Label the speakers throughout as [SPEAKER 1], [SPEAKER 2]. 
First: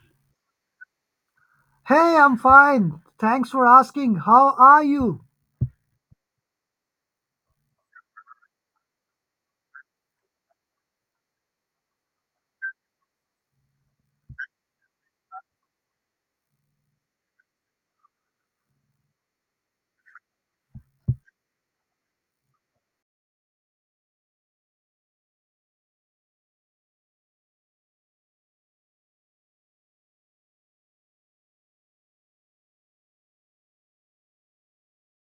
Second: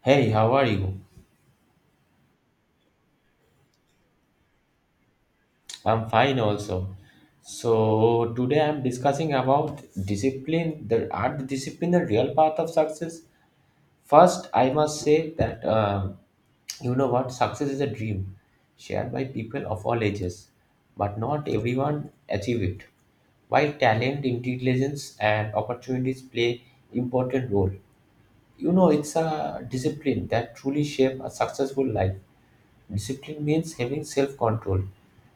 [SPEAKER 1] Hey, how are you?
[SPEAKER 2] Hey, I'm fine. Thanks for asking. How are you?
[SPEAKER 1] I'm fine also. So today I'm discussing about discipline, the discipline, the real path of success. First, I must say that you know what, success is a dream shared by people of all ages, but not everyone achieve it. While talent, intelligence, and opportunities play important role, you know it's a discipline that truly shape a successful life. Discipline means having self control,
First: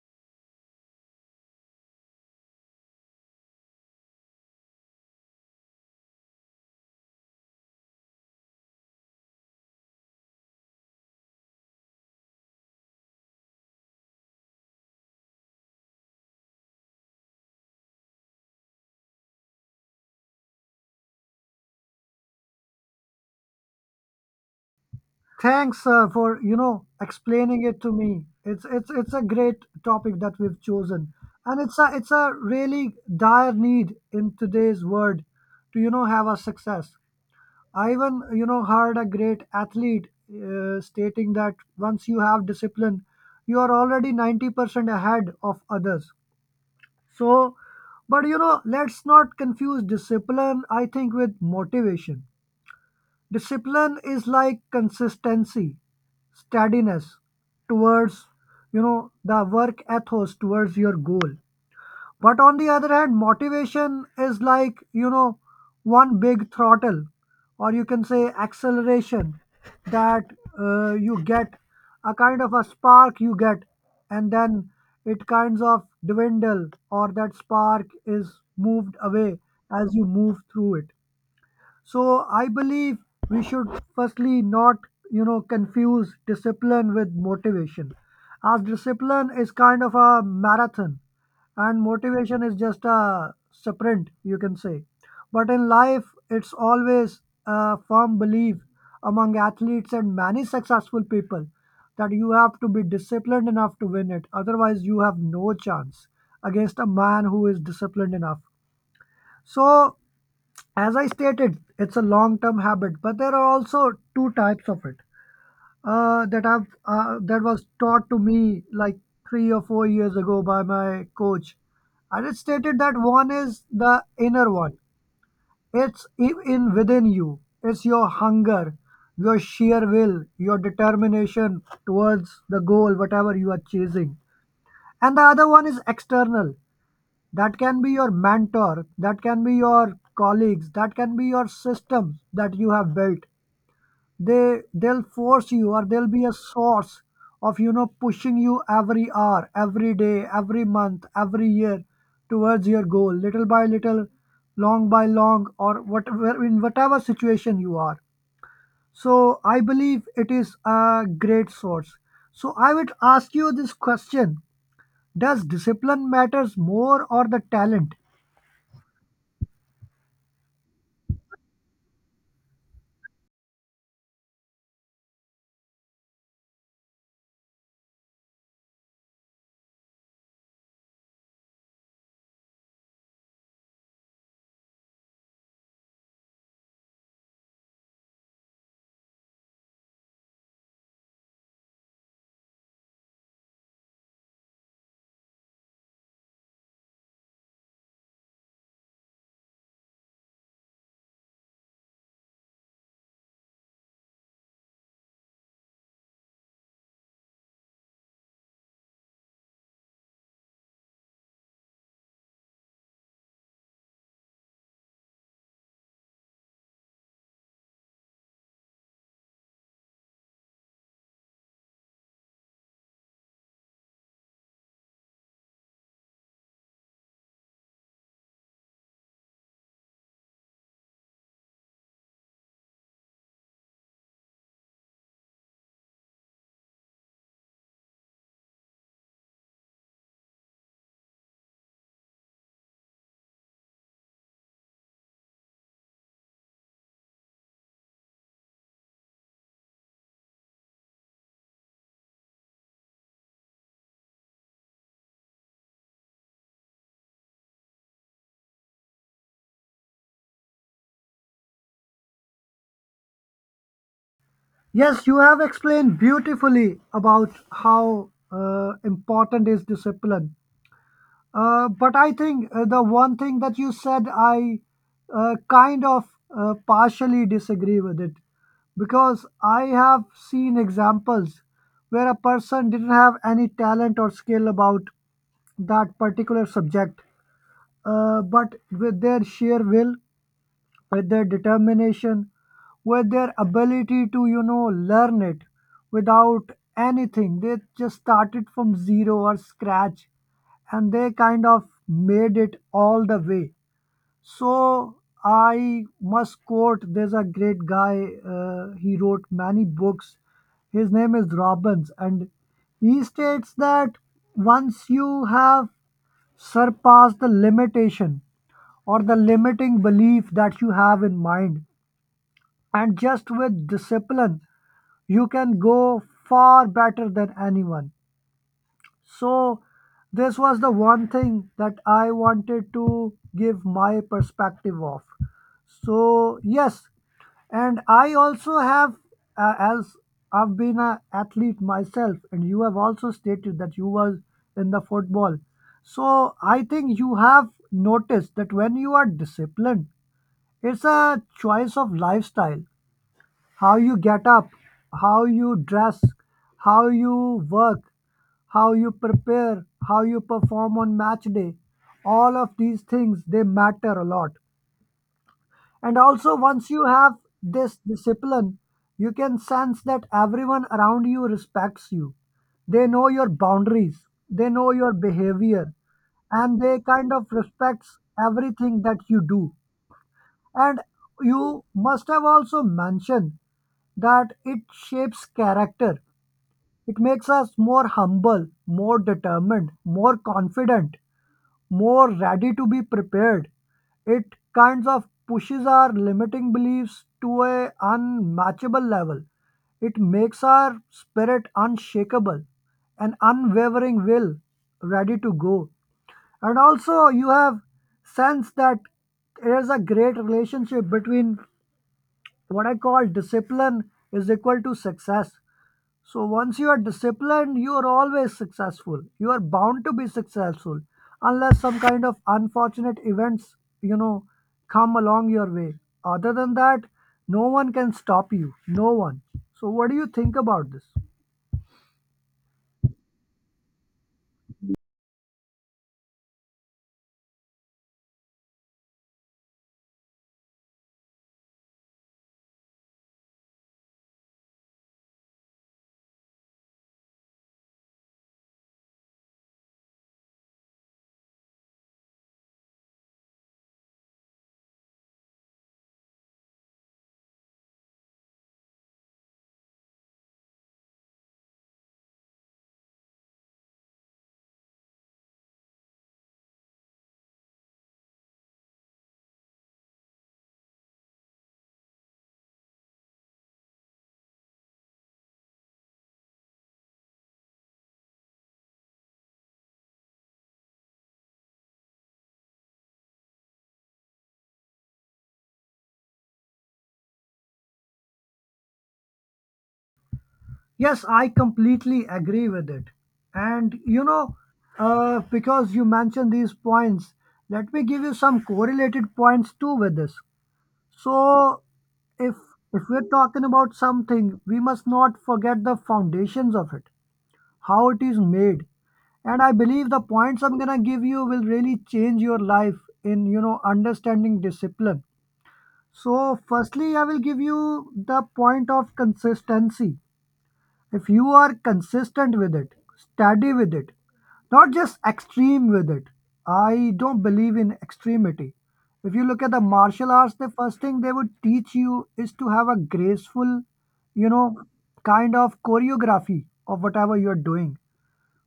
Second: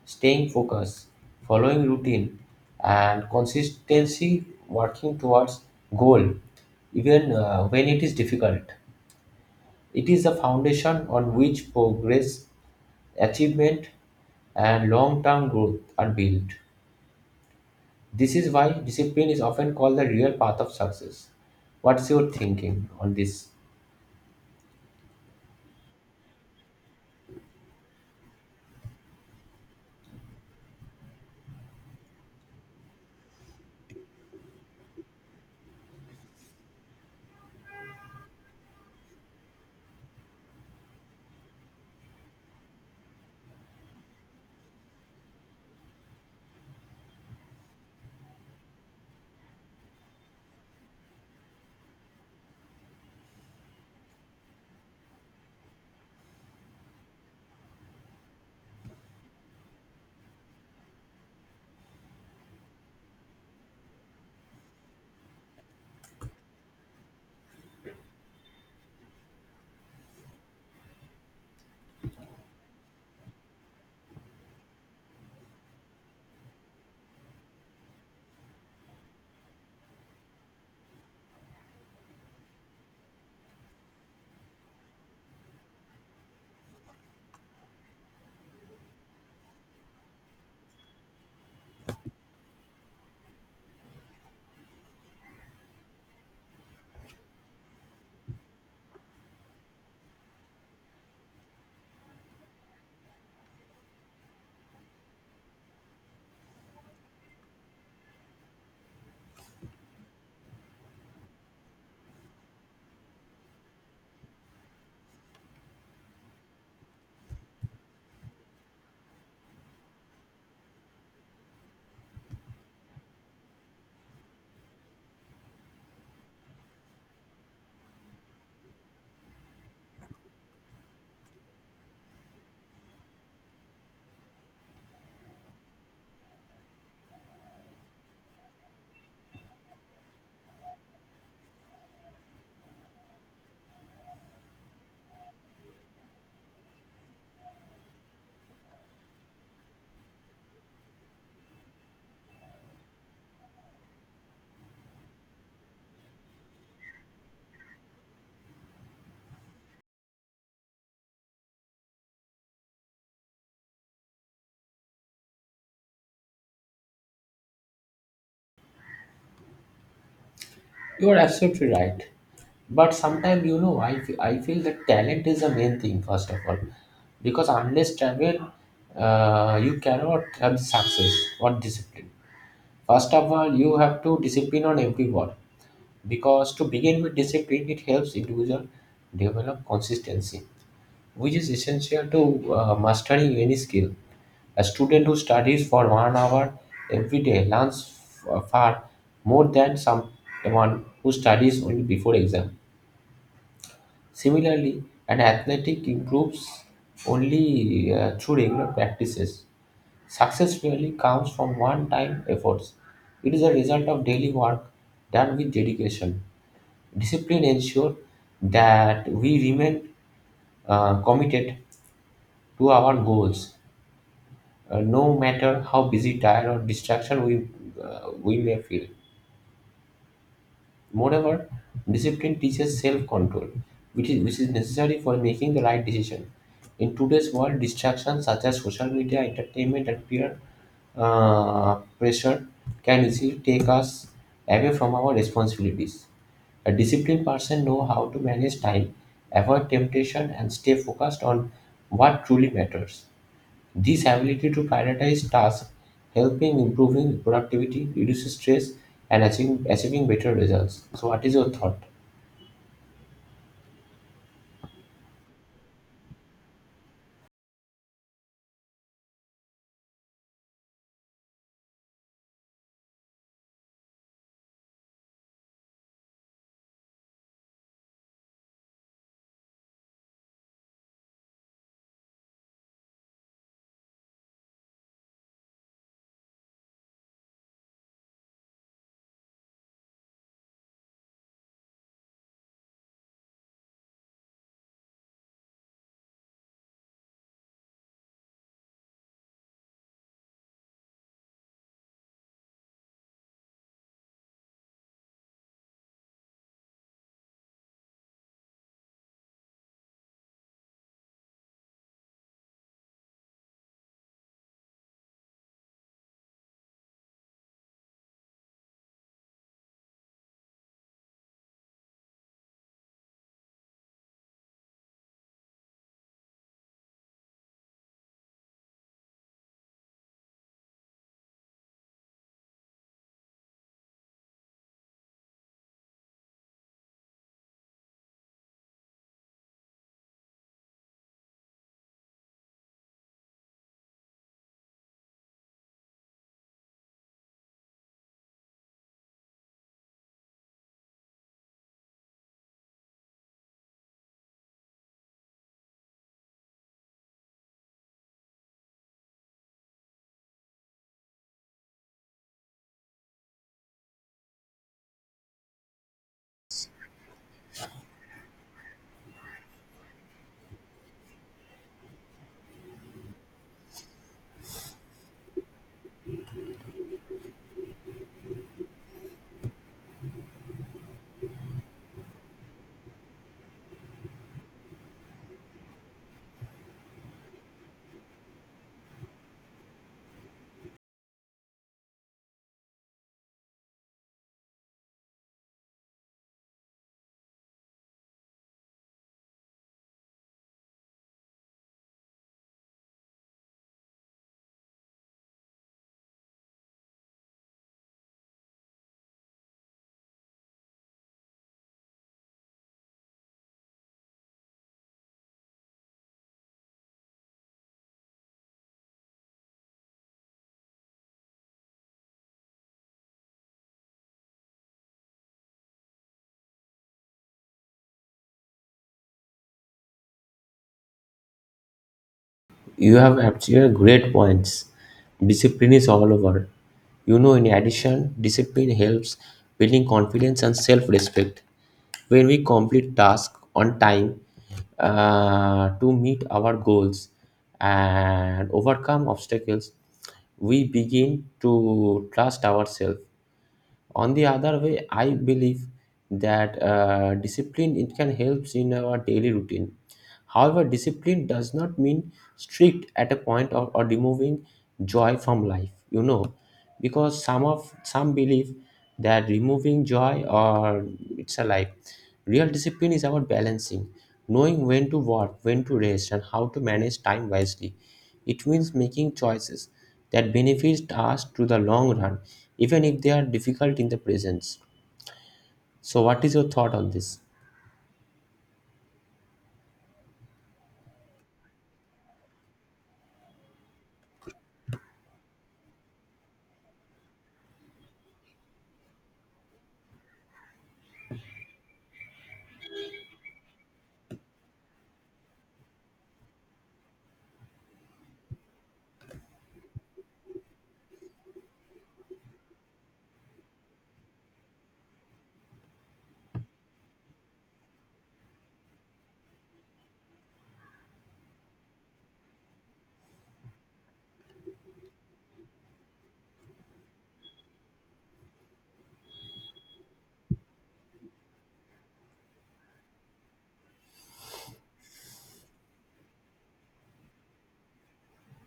[SPEAKER 1] staying focused, following routine, and consistency working towards goal, even when it is difficult. It is the foundation on which progress, achievement, and long term growth are built. This is why discipline is often called the real path of success. What's your thinking on this?
[SPEAKER 2] Thanks for explaining it to me. It's a great topic that we've chosen, and it's a really dire need in today's world to have a success. I even heard a great athlete stating that once you have discipline, you are already 90% ahead of others. So, but let's not confuse discipline, I think, with motivation. Discipline is like consistency, steadiness towards the work ethos towards your goal. But on the other hand, motivation is like one big throttle, or you can say acceleration that you get, a kind of a spark you get, and then it kinds of dwindle, or that spark is moved away as you move through it. So I believe we should firstly not, confuse discipline with motivation, as discipline is kind of a marathon, and motivation is just a sprint, you can say. But in life, it's always a firm belief among athletes and many successful people that you have to be disciplined enough to win it. Otherwise, you have no chance against a man who is disciplined enough. So, as I stated, it's a long-term habit, but there are also two types of it, that I've that was taught to me like 3 or 4 years ago by my coach, and it stated that one is the inner one. It's in within you. It's your hunger, your sheer will, your determination towards the goal, whatever you are chasing, and the other one is external. That can be your mentor, that can be your colleagues, that can be your system that you have built. They'll force you, or they'll be a source of pushing you every hour, every day, every month, every year towards your goal, little by little, long by long, or whatever, in whatever situation you are. So I believe it is a great source. So I would ask you this question: does discipline matters more, or the talent?
[SPEAKER 1] You're absolutely right. But sometimes, you know, I feel that talent is the main thing, first of all. Because unless talent, you cannot have success or discipline. First of all, you have to discipline on everyone. Because to begin with discipline, it helps individual develop consistency, which is essential to mastering any skill. A student who studies for 1 hour every day learns far more than someone who studies only before exam. Similarly, an athletic improves only through regular practices. Success really comes from one-time efforts. It is a result of daily work done with dedication. Discipline ensures that we remain committed to our goals no matter how busy, tired, or distraction we may feel. Moreover, discipline teaches self control, which is necessary for making the right decision. In today's world, distractions such as social media, entertainment, and peer pressure can easily take us away from our responsibilities. A disciplined person knows how to manage time, avoid temptation, and stay focused on what truly matters. This ability to prioritize tasks help in improving productivity, reduces stress, and achieving better results. So, what is your thought?
[SPEAKER 2] Yes, you have explained beautifully about how important is discipline. But I think the one thing that you said, I kind of partially disagree with it, because I have seen examples where a person didn't have any talent or skill about that particular subject, but with their sheer will, with their determination, with their ability to, you know, learn it without anything. They just started from zero or scratch, and they kind of made it all the way. So I must quote, there's a great guy, he wrote many books. His name is Robbins, and he states that once you have surpassed the limitation or the limiting belief that you have in mind, and just with discipline, you can go far better than anyone. So, this was the one thing that I wanted to give my perspective of. So, yes, and I also have, as I've been an athlete myself, and you have also stated that you were in the football. So, I think you have noticed that when you are disciplined, it's a choice of lifestyle: how you get up, how you dress, how you work, how you prepare, how you perform on match day. All of these things, they matter a lot. And also, once you have this discipline, you can sense that everyone around you respects you. They know your boundaries, they know your behavior, and they kind of respects everything that you do. And you must have also mentioned that it shapes character. It makes us more humble, more determined, more confident, more ready to be prepared. It kinds of pushes our limiting beliefs to a unmatchable level. It makes our spirit unshakable, an unwavering will, ready to go. And also, you have sense that there's a great relationship between what I call discipline is equal to success. So once you are disciplined, you are always successful. You are bound to be successful, unless some kind of unfortunate events, you know, come along your way. Other than that, no one can stop you. No one. So what do you think about this?
[SPEAKER 1] You have actually great points. Discipline is all over. You know, in addition, discipline helps building confidence and self-respect. When we complete tasks on time to meet our goals and overcome obstacles, we begin to trust ourselves. On the other way, I believe that discipline it can help in our daily routine. However, discipline does not mean strict at a point, or removing joy from life, you know, because some of some believe that removing joy or it's a life, real discipline is about balancing, knowing when to work, when to rest, and how to manage time wisely. It means making choices that benefits us to the long run, even if they are difficult in the present. So, what is your thought on this?
[SPEAKER 2] Yes, I completely agree with it. And because you mentioned these points, let me give you some correlated points too with this. So, if if we're talking about something, we must not forget the foundations of it, how it is made. And I believe the points I'm gonna give you will really change your life in understanding discipline. So, firstly, I will give you the point of consistency. If you are consistent with it, steady with it, not just extreme with it. I don't believe in extremity. If you look at the martial arts, the first thing they would teach you is to have a graceful, you know, kind of choreography of whatever you're doing.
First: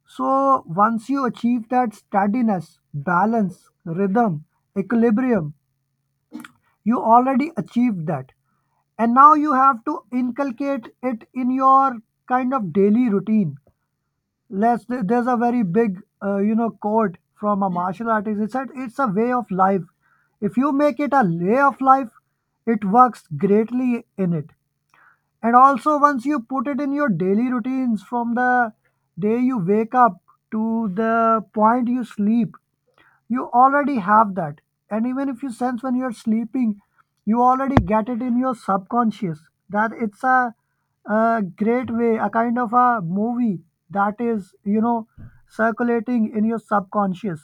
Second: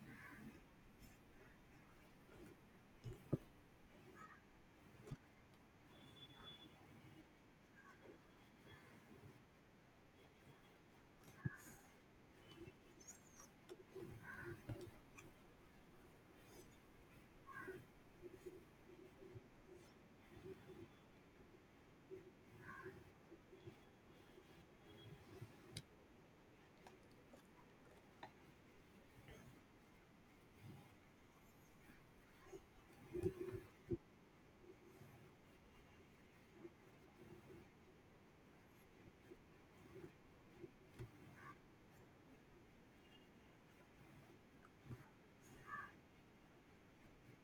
[SPEAKER 2] So once you achieve that steadiness, balance, rhythm, equilibrium, you already achieved that. And now you have to inculcate it in your kind of daily routine. Let's, there's a very big quote from a martial artist. It said it's a way of life. If you make it a way of life, it works greatly in it. And also, once you put it in your daily routines, from the day you wake up to the point you sleep, you already have that. And even if you sense when you're sleeping, you already get it in your subconscious that it's a great way, a kind of a movie that is, you know, circulating in your subconscious.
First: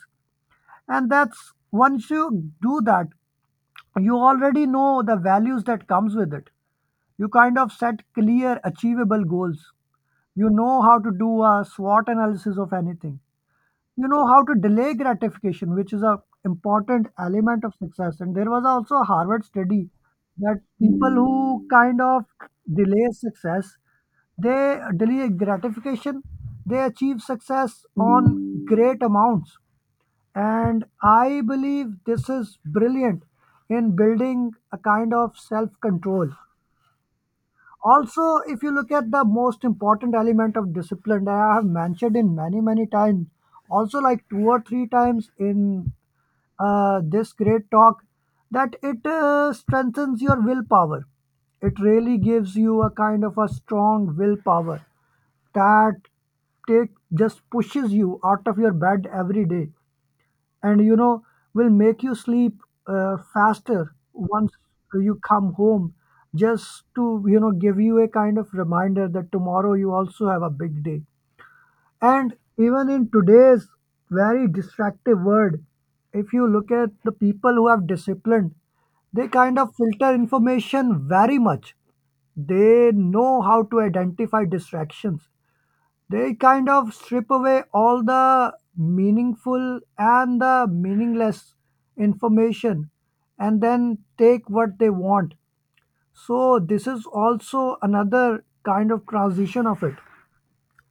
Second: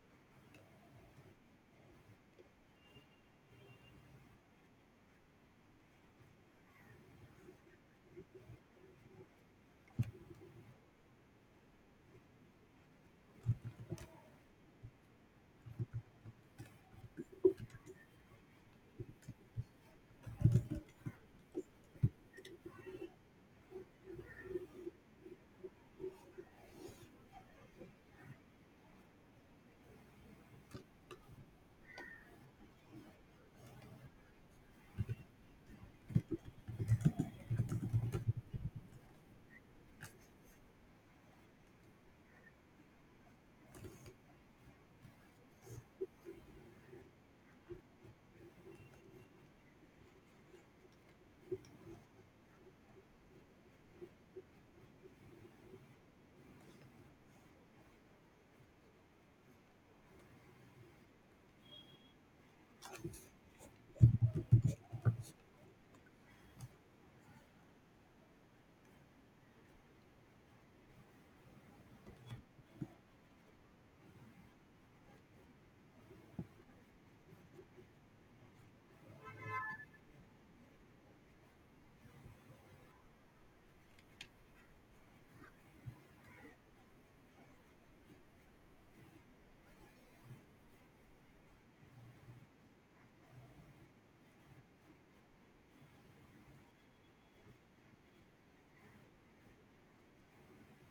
[SPEAKER 2] And that's, once you do that, you already know the values that comes with it. You kind of set clear, achievable goals. You know how to do a SWOT analysis of anything. You know how to delay gratification, which is a important element of success. And there was also a Harvard study that people who kind of delay success, they delay gratification, they achieve success on great amounts. And I believe this is brilliant in building a kind of self control. Also, if you look at the most important element of discipline that I have mentioned in many many times, also like two or three times in this great talk, that it strengthens your willpower. It really gives you a kind of a strong willpower that take just pushes you out of your bed every day, and, you know, will make you sleep faster once you come home, just to give you a kind of reminder that tomorrow you also have a big day. And even in today's very distractive world, if you look at the people who have discipline, they kind of filter information very much. They know how to identify distractions. They kind of strip away all the meaningful and the meaningless information, and then take what they want. So this is also another kind of transition of it.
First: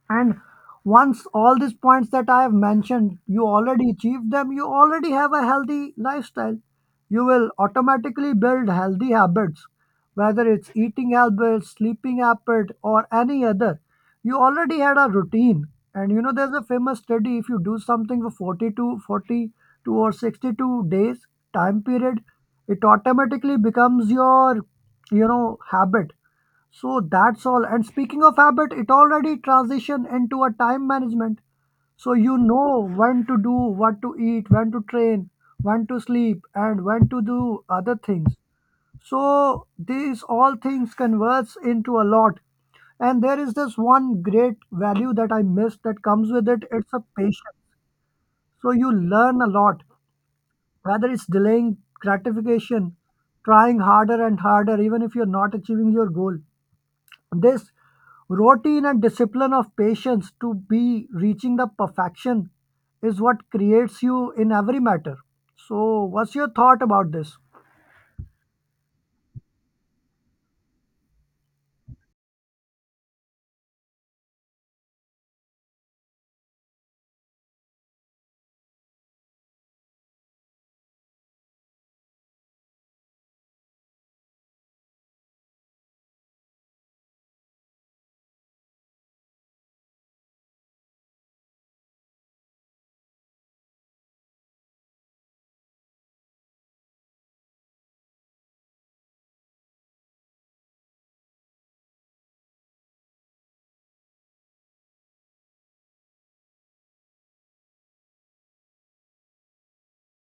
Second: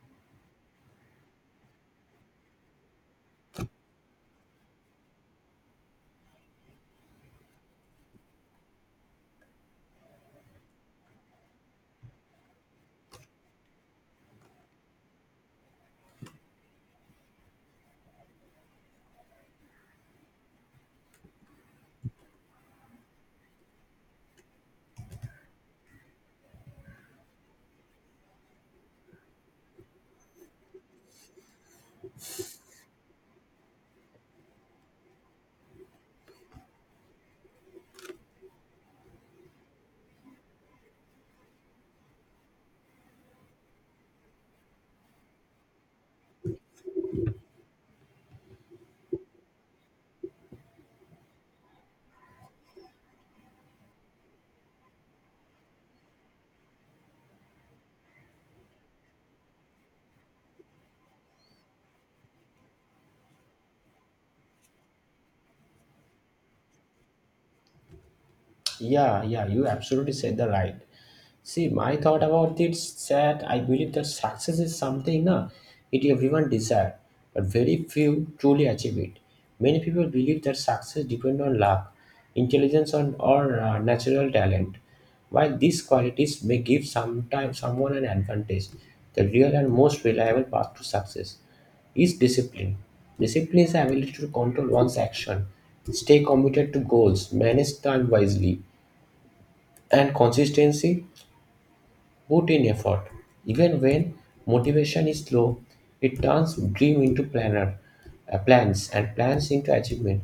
[SPEAKER 2] And once all these points that I have mentioned, you already achieve them, you already have a healthy lifestyle. You will automatically build healthy habits, whether it's eating habits, sleeping habit, or any other. You already had a routine. And you know, there's a famous study, if you do something for forty-two or 62 days time period, it automatically becomes your, you know, habit. So that's all. And speaking of habit, it already transitioned into a time management. So you know when to do, what to eat, when to train, when to sleep, and when to do other things. So these all things converts into a lot. And there is this one great value that I missed that comes with it. It's a patience. So you learn a lot, whether it's delaying gratification, trying harder and harder, even if you're not achieving your goal, this routine and discipline of patience to be reaching the perfection is what creates you in every matter. So, what's your thought about this?
[SPEAKER 1] Yeah, yeah, you absolutely said the right. See, my thought about it is that I believe that success is something it everyone desire, but very few truly achieve it. Many people believe that success depends on luck, intelligence, on, or natural talent. While these qualities may give someone an advantage, the real and most reliable path to success is discipline. Discipline is the ability to control one's action, stay committed to goals, manage time wisely, and consistency put in effort. Even when motivation is low, it turns dream into plans, and plans into achievement.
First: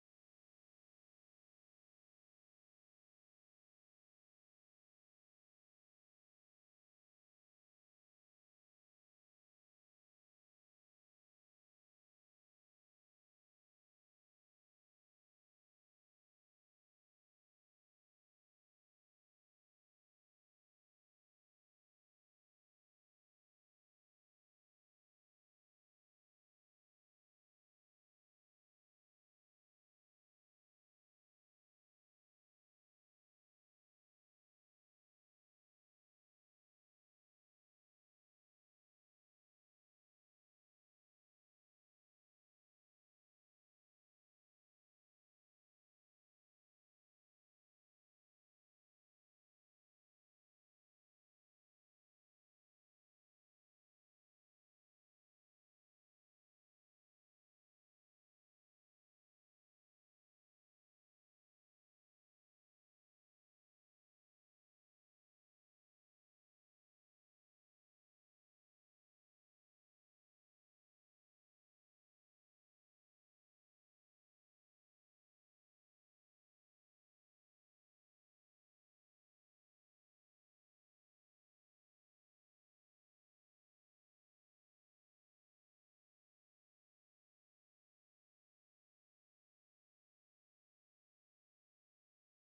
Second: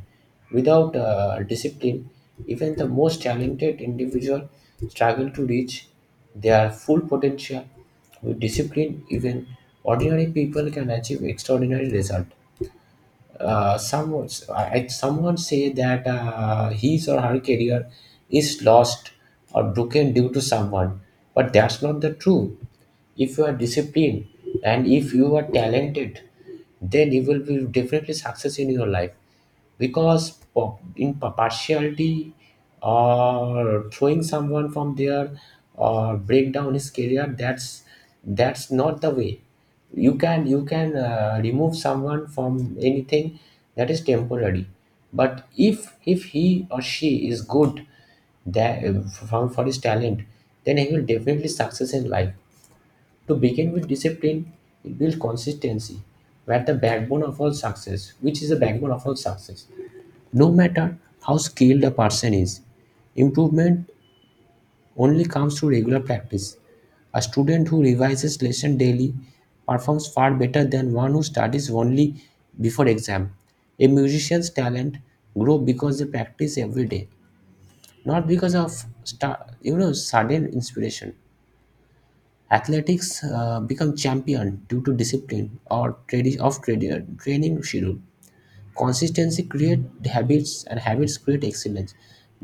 [SPEAKER 1] Without discipline, even the most talented individual struggle to reach their full potential. With discipline, even ordinary people can achieve extraordinary results. uh, someone Someone say that his or her career is lost or broken due to someone, but that's not the truth. If you are disciplined and if you are talented, then you will be definitely success in your life. Because partiality or throwing someone from there or break down his career, that's not the way. You can remove someone from anything, that is temporary. But if he or she is good, that for his talent, then he will definitely success in life. To begin with discipline, it builds consistency, where the backbone of all success, which is the backbone of all success. No matter how skilled a person is, improvement only comes through regular practice. A student who revises lesson daily performs far better than one who studies only before exam. A musician's talent grow because they practice every day, not because of you know sudden inspiration. Athletics become champion due to discipline or training schedule. Consistency create habits, and habits create excellence.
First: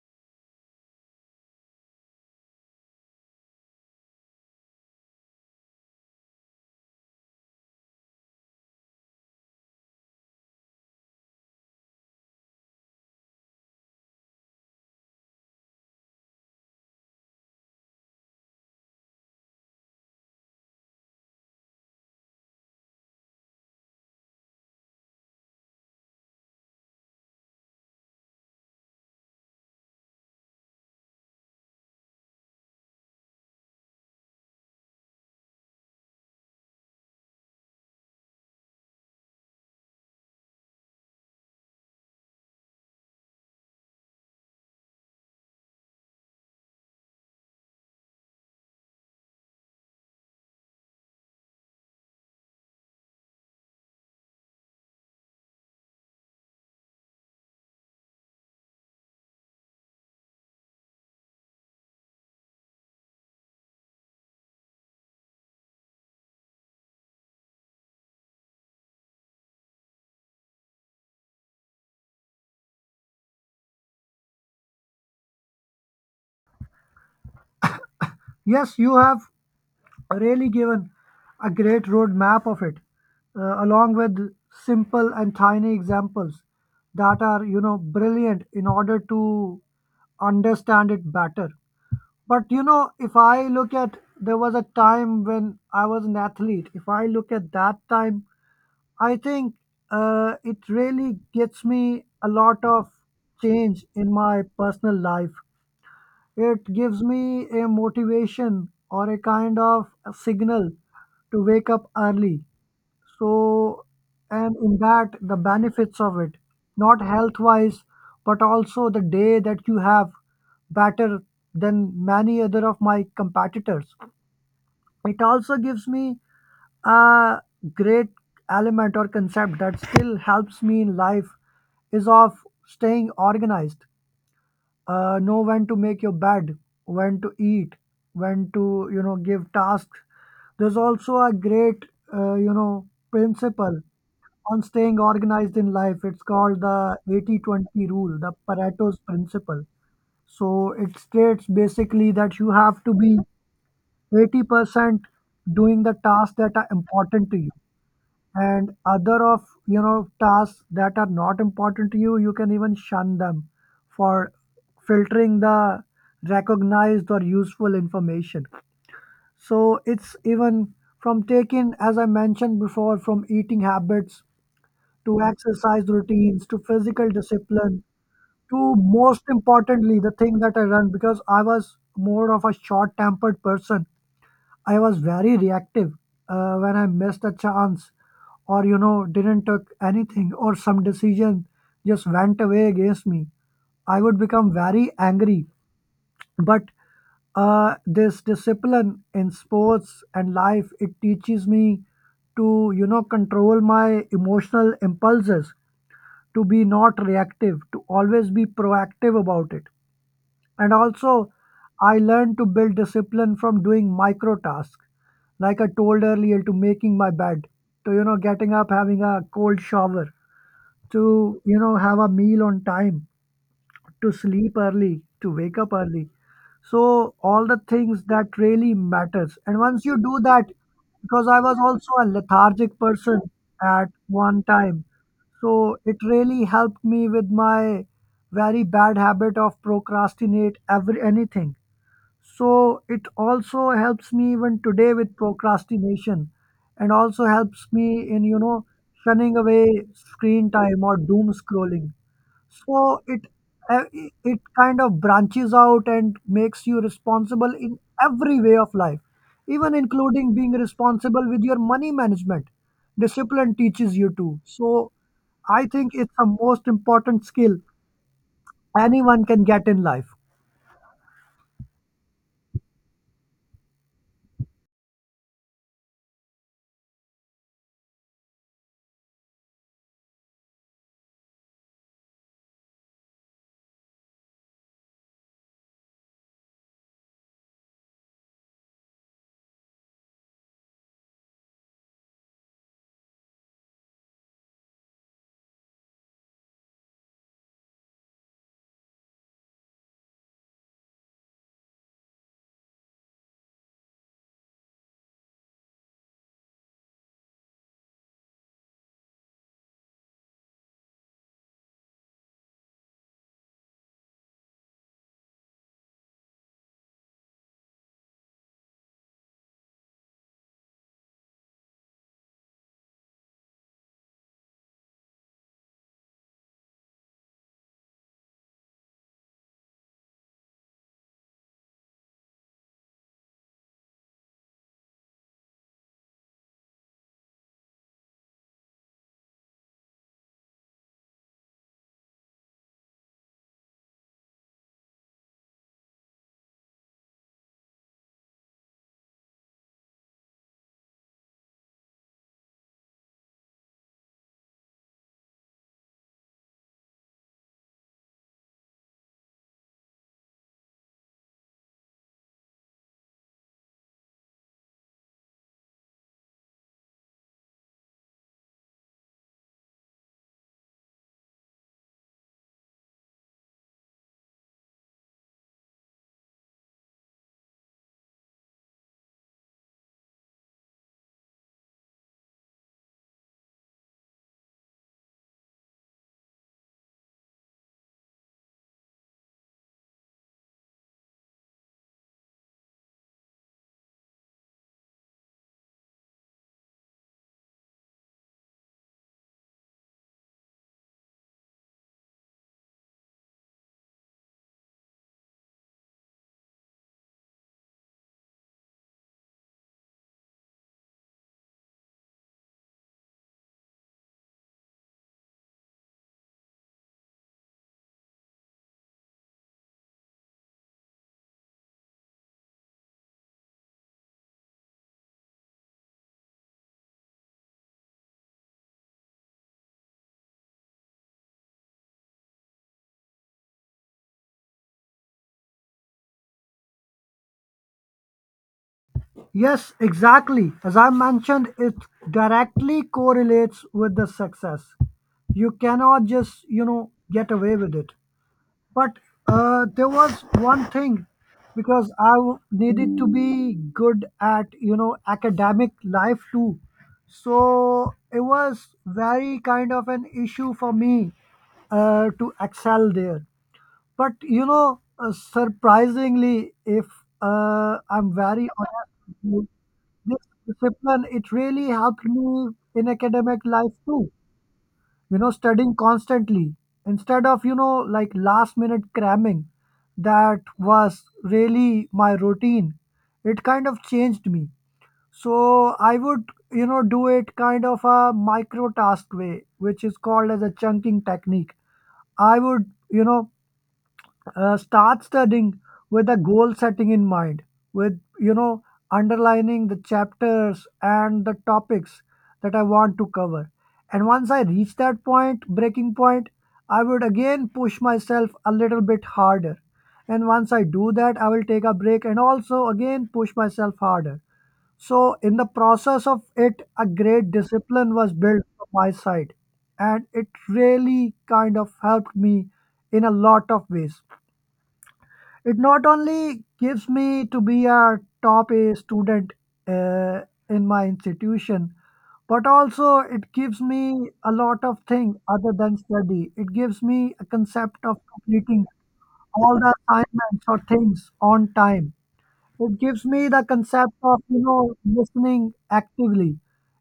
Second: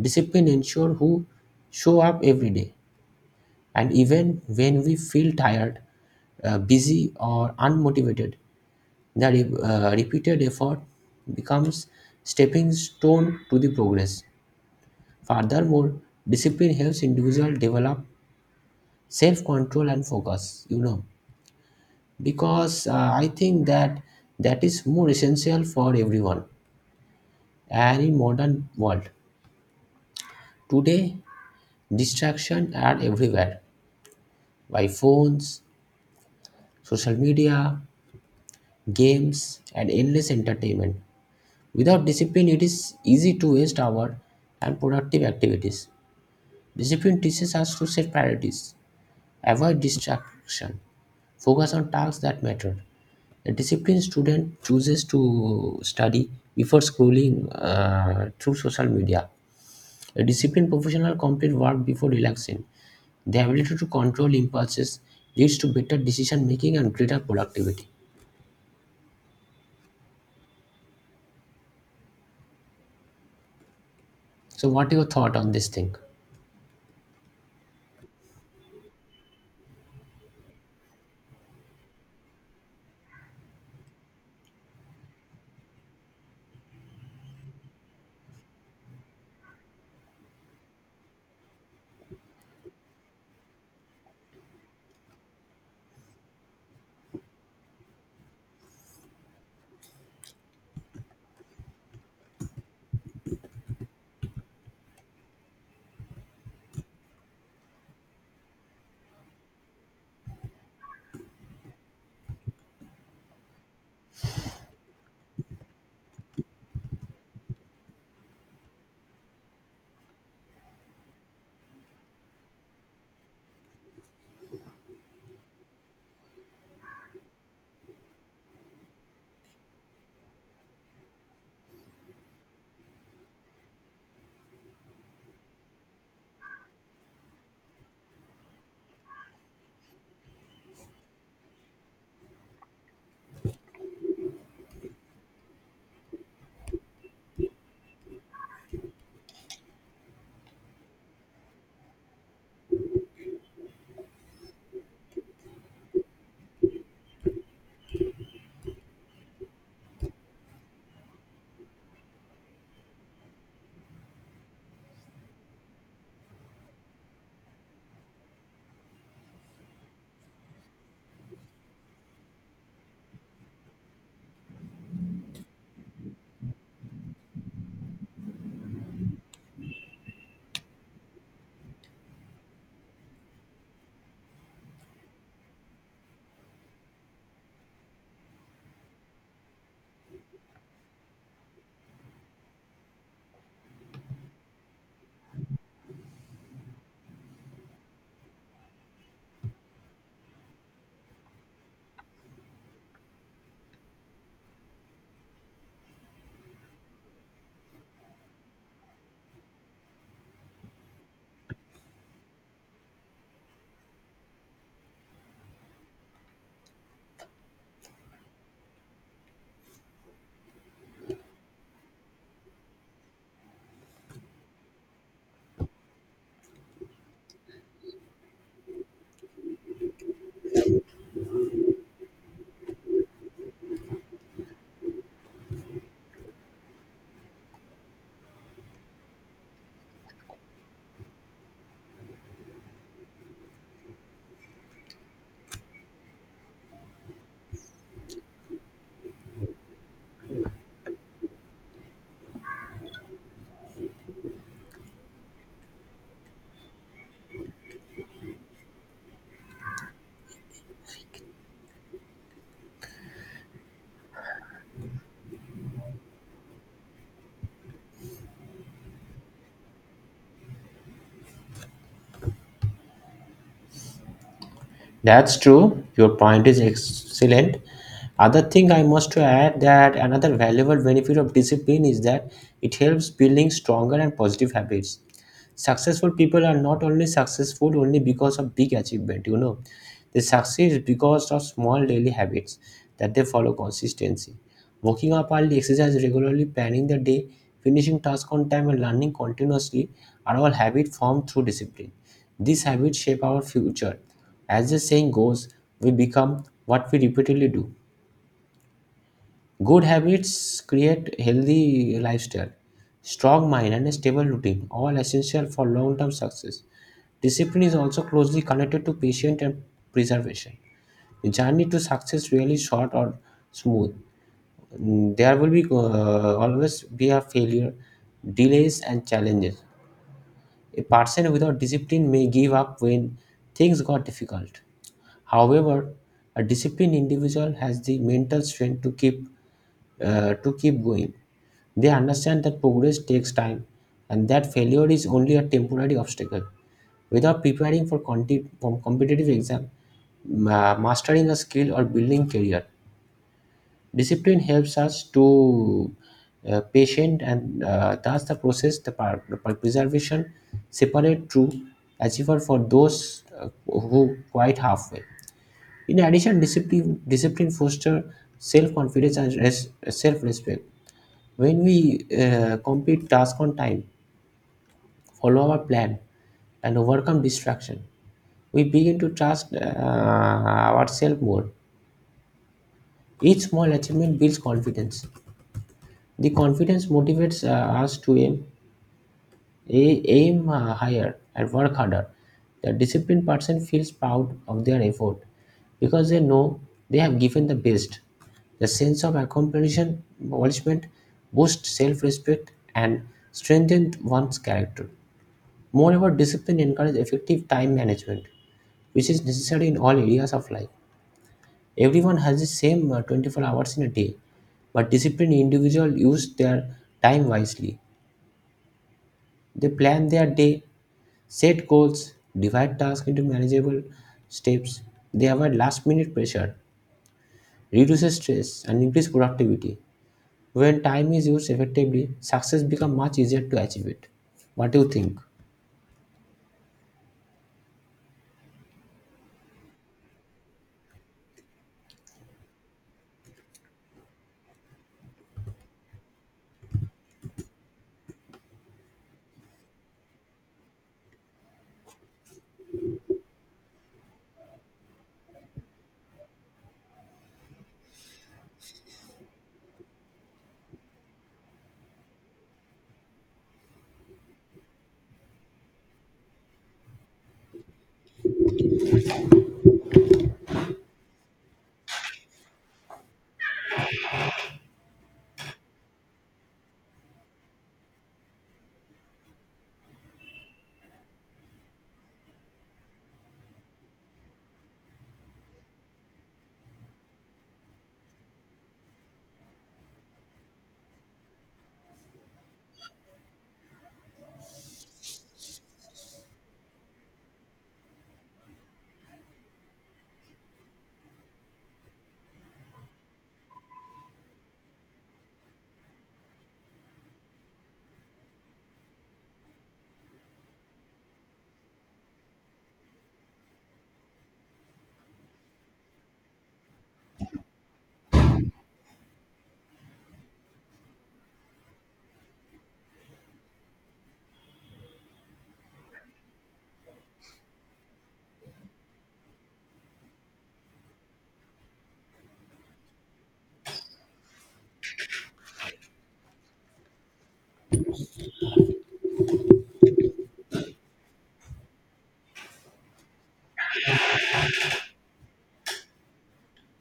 [SPEAKER 1] Discipline ensure who show up every day. And even when we feel tired, busy or unmotivated, the repeated effort becomes stepping stone to the progress. Furthermore, discipline helps individual develop self-control and focus. You know, because I think that that is more essential for everyone. And in modern world today, distraction are everywhere, by phones, social media, games, and endless entertainment. Without discipline, it is easy to waste our and productive activities. Discipline teaches us to set priorities, avoid distraction, focus on tasks that matter. A disciplined student chooses to study before scrolling through social media. A disciplined professional completes work before relaxing. The ability to control impulses leads to better decision making and greater productivity. So, what are your thought on this thing?
[SPEAKER 2] Yes, you have really given a great roadmap of it, along with simple and tiny examples that are, you know, brilliant in order to understand it better. But, you know, if I look at, there was a time when I was an athlete, if I look at that time, I think it really gets me a lot of change in my personal life. It gives me a motivation or a kind of a signal to wake up early. So, and in that, the benefits of it, not health wise, but also the day that you have better than many other of my competitors. It also gives me a great element or concept that still helps me in life is of staying organized, know when to make your bed, when to eat, when to give tasks. There's also a great principle on staying organized in life. It's called the 80-20 rule, the Pareto's principle. So it states basically that you have to be 80% doing the tasks that are important to you, and other of tasks that are not important to you, you can even shun them, for filtering the recognized or useful information. So it's even from taking, as I mentioned before, from eating habits to exercise routines, to physical discipline, to most importantly the thing that I run, because I was more of a short tempered person. I was very reactive when I missed a chance or didn't took anything, or some decision just went away against me, I would become very angry. But this discipline in sports and life, it teaches me to control my emotional impulses, to be not reactive, to always be proactive about it. And also, I learned to build discipline from doing micro tasks, like I told earlier, to making my bed, to getting up, having a cold shower, to have a meal on time, to sleep early, to wake up early. So all the things that really matters, and once you do that, because I was also a lethargic person at one time, so it really helped me with my very bad habit of procrastinate every anything. So it also helps me even today with procrastination, and also helps me in, shunning away screen time or doom scrolling. So it kind of branches out and makes you responsible in every way of life, even including being responsible with your money management. Discipline teaches you to, so I think it's the most important skill anyone can get in life.
[SPEAKER 1] That's true. Your point is excellent. Other thing I must to add that another valuable benefit of discipline is that it helps building stronger and positive habits. Successful people are not only successful only because of big achievement, you know, they succeed because of small daily habits that they follow consistency: waking up early, exercise regularly, planning the day, finishing tasks on time, and learning continuously are all habits formed through discipline. These habits shape our future. As the saying goes, we become what we repeatedly do. Good habits create healthy lifestyle, strong mind, and a stable routine, all essential for long-term success. Discipline is also closely connected to patient and preservation. The journey to success really short or smooth. Mm, there will be always be a failure, delays and challenges. A person without discipline may give up when things got difficult. However, a disciplined individual has the mental strength to keep to keep going. They understand that progress takes time and that failure is only a temporary obstacle. Without preparing for for competitive exam, mastering a skill or building career, discipline helps us to patient and thus the process preservation separate true achiever for those who quite halfway. In addition, discipline foster self confidence and self respect. When we complete tasks on time, follow our plan, and overcome distraction, we begin to trust ourselves more. Each small achievement builds confidence. The confidence motivates us to aim, aim higher and work harder. The disciplined person feels proud of their effort because they know they have given the best. The sense of accomplishment boosts self respect and strengthens one's character. Moreover, discipline encourages effective time management, which is necessary in all areas of life. Everyone has the same 24 hours in a day, but disciplined individuals use their time wisely. They plan their day, set goals, divide tasks into manageable steps. They avoid last minute pressure, reduces stress, and increase productivity. When time is used effectively, success becomes much easier to achieve it. What do you think?
[SPEAKER 2] Yes, exactly, as I mentioned, it directly correlates with the success. You cannot just get away with it. But there was one thing, because needed to be good at academic life too. So it was very kind of an issue for me to excel there. But you know, surprisingly, if I'm very honest with you, this discipline, it really helped me in academic life too. You know, studying constantly instead of like last minute cramming, that was really my routine. It kind of changed me. So I would, you know, do it kind of a micro task way, which is called as a chunking technique. I would, you know start studying with a goal setting in mind, with underlining the chapters and the topics that I want to cover. And once I reach that point, breaking point, I would again push myself a little bit harder, and once I do that, I will take a break and also again push myself harder. So in the process of it, a great discipline was built from my side, and it really kind of helped me in a lot of ways. It not only gives me to be a top A student uh, in my institution, but also it gives me a lot of things other than study. It gives me a concept of completing all the assignments or things on time. It gives me the concept of, you know, listening actively.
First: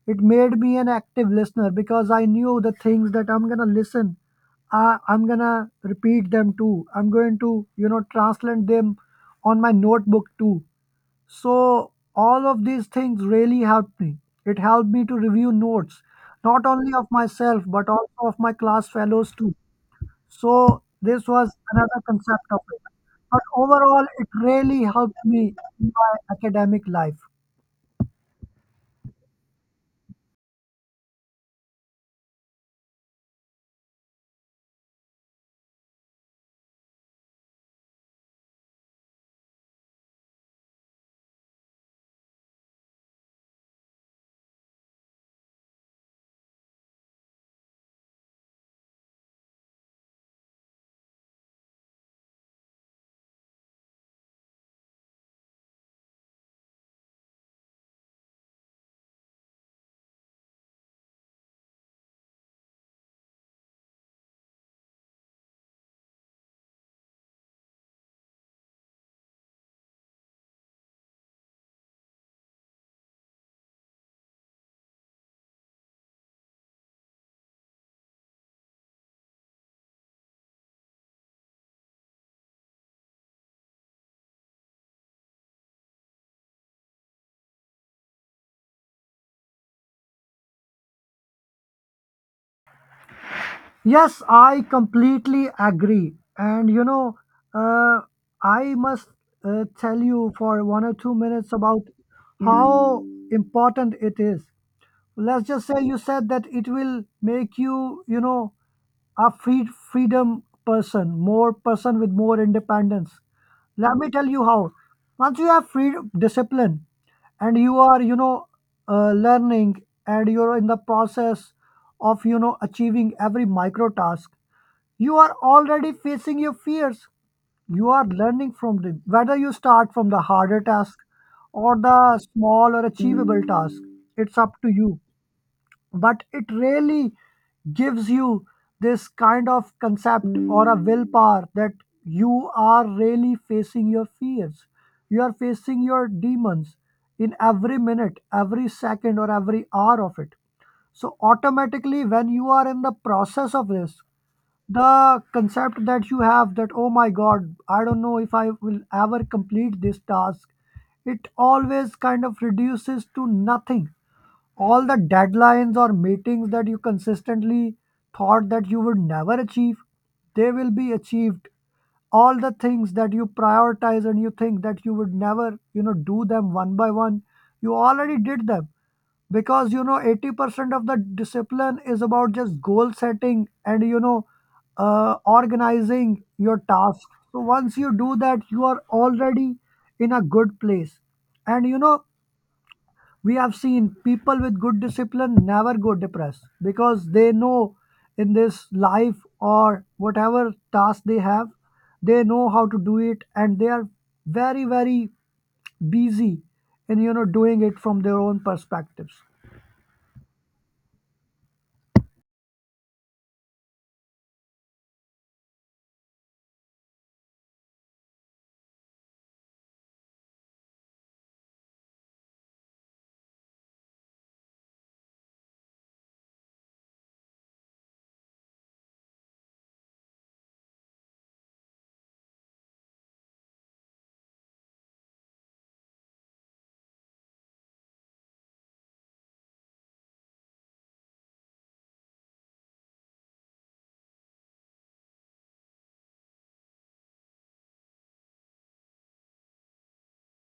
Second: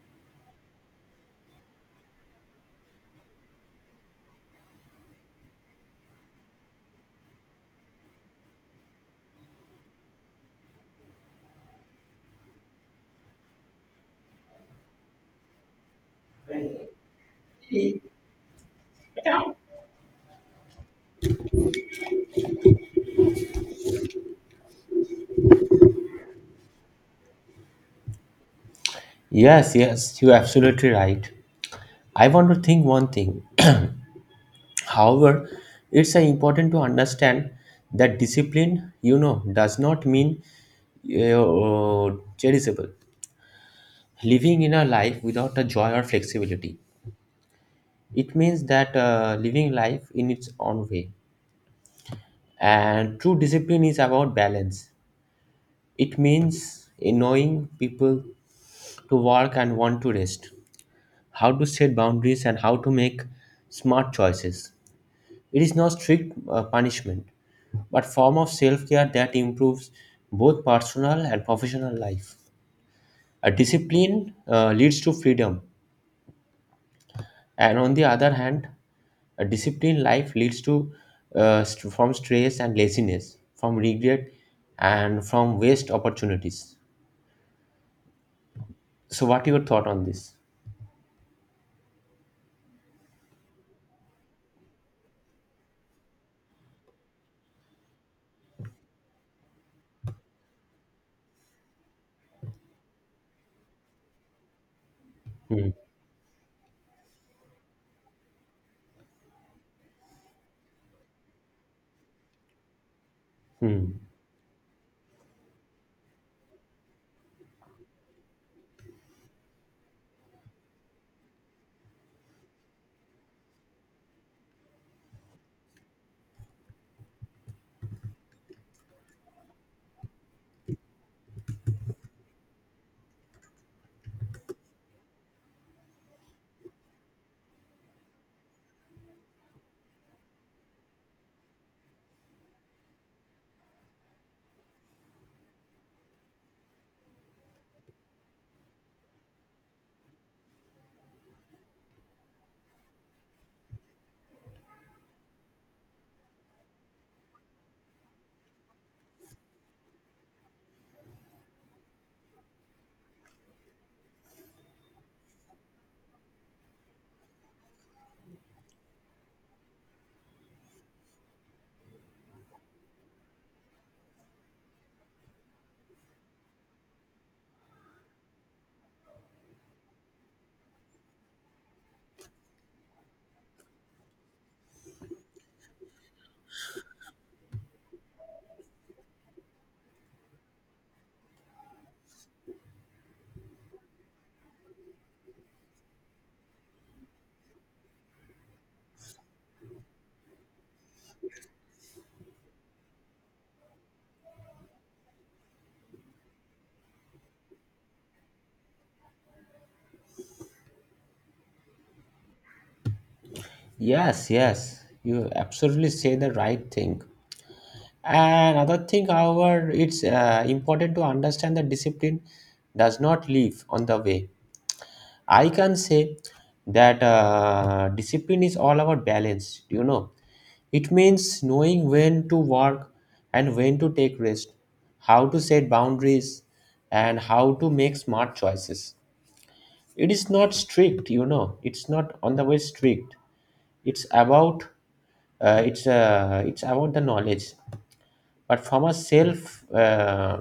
[SPEAKER 2] It made me an active listener, because I knew the things that I'm gonna listen, I'm gonna repeat them too. I'm going to, you know, translate them on my notebook too. So all of these things really helped me. It helped me to review notes, not only of myself, but also of my class fellows too. So this was another concept of it. But overall, it really helped me in my academic life.
[SPEAKER 1] Yes, yes, you're absolutely right. I want to think one thing. However, it's important to understand that discipline, you know, does not mean charitable. Living in a life without a joy or flexibility. It means that living life in its own way. And true discipline is about balance. It means knowing people to work and want to rest, how to set boundaries and how to make smart choices. It is not strict punishment, but form of self-care that improves both personal and professional life. A discipline leads to freedom, and on the other hand, a disciplined life leads to from stress and laziness, from regret, and from waste opportunities. So, what your thought on this?
[SPEAKER 2] Yes, I completely agree. And you know, uh, I must tell you for 1 or 2 minutes about how important it is. Let's just
[SPEAKER 1] Hmm.
[SPEAKER 2] say you said that it will make you, you know, a freedom person, more person with more independence.
[SPEAKER 1] Hmm.
[SPEAKER 2] Let me tell you how. Once you have free discipline, and you are, learning, and you're in the process of, achieving every micro task, you are already facing your fears. You are learning from them. Whether you start from the harder task or the small or achievable task, it's up to you. But it really gives you this kind of concept or a willpower that you are really facing your fears. You are facing your demons in every minute, every second, or every hour of it. So automatically, when you are in the process of this, the concept that you have that, oh my god, I don't know if I will ever complete this task, it always kind of reduces to nothing. All the deadlines or meetings that you consistently thought that you would never achieve, they will be achieved. All the things that you prioritize and you think that you would never, you know, do them one by one, you already did them. Because you know, 80% of the discipline is about just goal setting and, organizing your tasks. So once you do that, you are already in a good place. And you know, we have seen people with good discipline never go depressed, because they know in this life or whatever task they have, they know how to do it, and they are very, very busy in, doing it from their own perspectives.
[SPEAKER 1] Yes, yes, you absolutely say the right thing. Another thing, however, it's important to understand that discipline does not live on the way. I can say that discipline is all about balance, you know. It means knowing when to work and when to take rest, how to set boundaries, and how to make smart choices. It is not strict, you know. It's not on the way strict. It's about it's about the knowledge but from a self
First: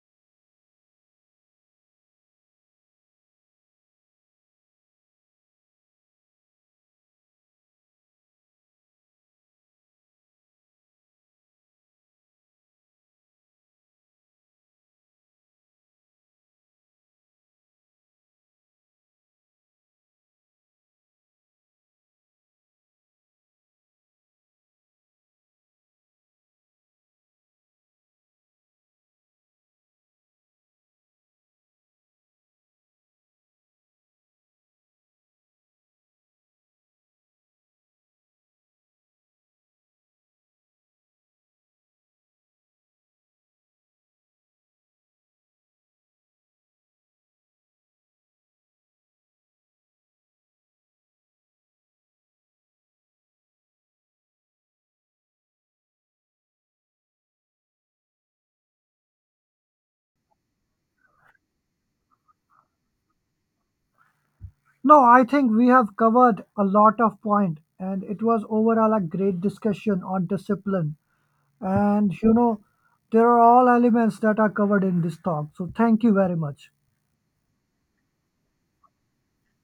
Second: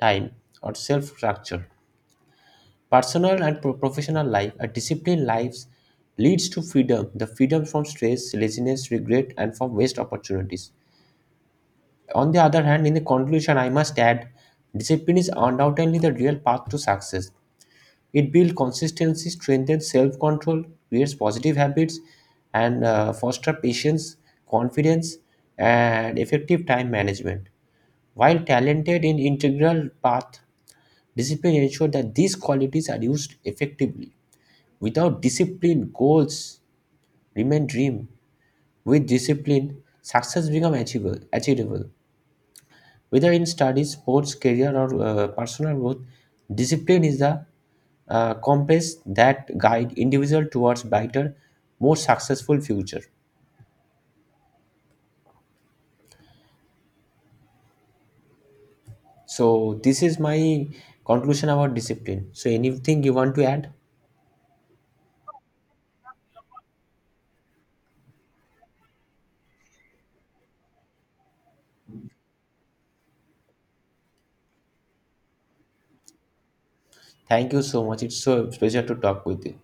[SPEAKER 1] time or self structure. Personal and professional life, a disciplined life leads to freedom, the freedom from stress, laziness, regret, and from waste opportunities. On the other hand, in the conclusion, I must add discipline is undoubtedly the real path to success. It builds consistency, strengthens self control, creates positive habits, and foster patience, confidence, and effective time management. While talented in integral path, discipline ensures that these qualities are used effectively. Without discipline, goals remain dream. With discipline, success becomes achievable. Whether in studies, sports, career, or personal growth, discipline is the compass that guide individual towards brighter, more successful future. So this is my conclusion about discipline. So anything you want to add?
[SPEAKER 2] No, I think we have covered a lot of point, and it was overall a great discussion on discipline. And you know, there are all elements that are covered in this talk. So thank you very much.
[SPEAKER 1] Thank you so much. It's so pleasure to talk with you.